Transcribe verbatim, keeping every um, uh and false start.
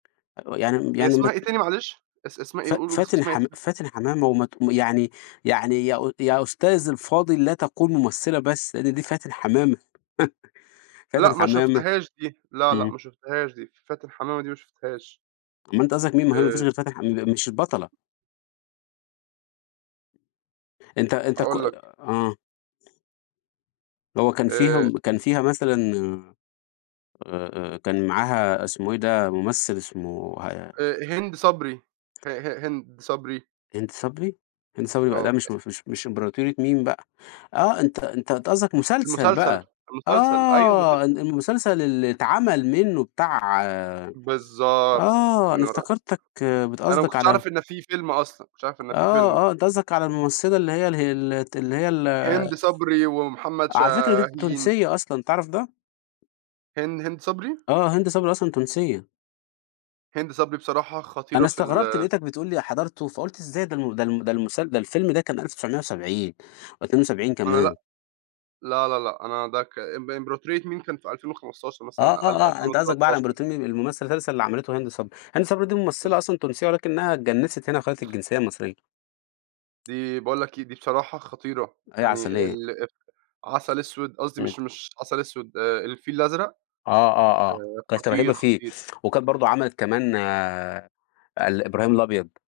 أو يعني م هي يعني اسمها مت إيه تاني معلش؟ اس اسمها ف إيه؟ ق ق قُل اس فاتِن اسمها ت حم فاتِن حمامة وما ت يعني يعني يا أُ يا أستاذي الفاضل لا تقول مُمثِّلة بس، لإن دي فاتِن حمامة. فاتِن لأ ما حمامة شُفتهاش دي، لا، لأ إمم. ما شُفتهاش دي، فاتِن حمامة دي ما شُفتهاش. أومال أنت قصدك مين؟ ما هي ما فيش آآ غير فاتن ح ام مش البطلة. أنت أنت ك هاقول لك. آه. اللي هو كان آآ فيهم كان فيها مثلًا آآ، آآ كان معاها اسمه إيه ده، مُمثِّل اسمه ه آآ هند صبري. ه ه هند صبري. هند صبري؟ هند صبري بقى ده آه. مش ه ف مش مش إمبراطورية ميم بقى. آه، أنت أنت أنت قصدك مسلسل المسلسل، بقى، المسلسل، أيوه آه. المسلسل. ال المسلسل اللي اتعمل منّه بتاع بالضبط. آه، أنا منارة، افتكرتَك بت أنا ما قصدك كنتش على أعرف إن فيه فيلم أصلًا، ما كنتش عارف إن فيه آه، فيلم. آه. أنت قصدَك على الممثلة اللي هي ال هي ال الت اللي هي ال هند صبري ومحمد على فكرة دي شاهين. تونسية أصلًا، تعرف ده؟ هن هند صبري؟ آه، هند صبري أصلًا تونسية. هند صبري بصراحة أنا خطيرة في استغربت، ال لقيتك بتقول لي حضرته فقُلت إزاي؟ ده الم ده الم ده المس ده الفيلم ده كان ألف وتسعمية وسبعين أو اتنين وسبعين أنا كمان. لأ لا، لا، لأ أنا ده ك ام امبراطرية ميم كان في ألفين وخمستاشر آه، مثلًا، آه، أقل آه، ألفين أنت قصدك بقى على وتلتاشر. إمبروطنين الممثل المسلسل اللي عملته هند صبري. هند صبري دي أظ ممثلة أصلًا تونسية ولكنّها اتجنِّسِت هنا وخدت الجنسية المصرية. دي باقول لك إيه دي بصراحة خطيرة. أ هي يعني عسلية. ال آآ عسل أسود، قصدي إمم. مش مش عسل أسود، آآ الفيل الأزرق، آه، آه، آه. آآ كانت رهيبة خطير، فيه. خطير. وكانت برضه عملت كمان آآ ال إبراهيم الأبيض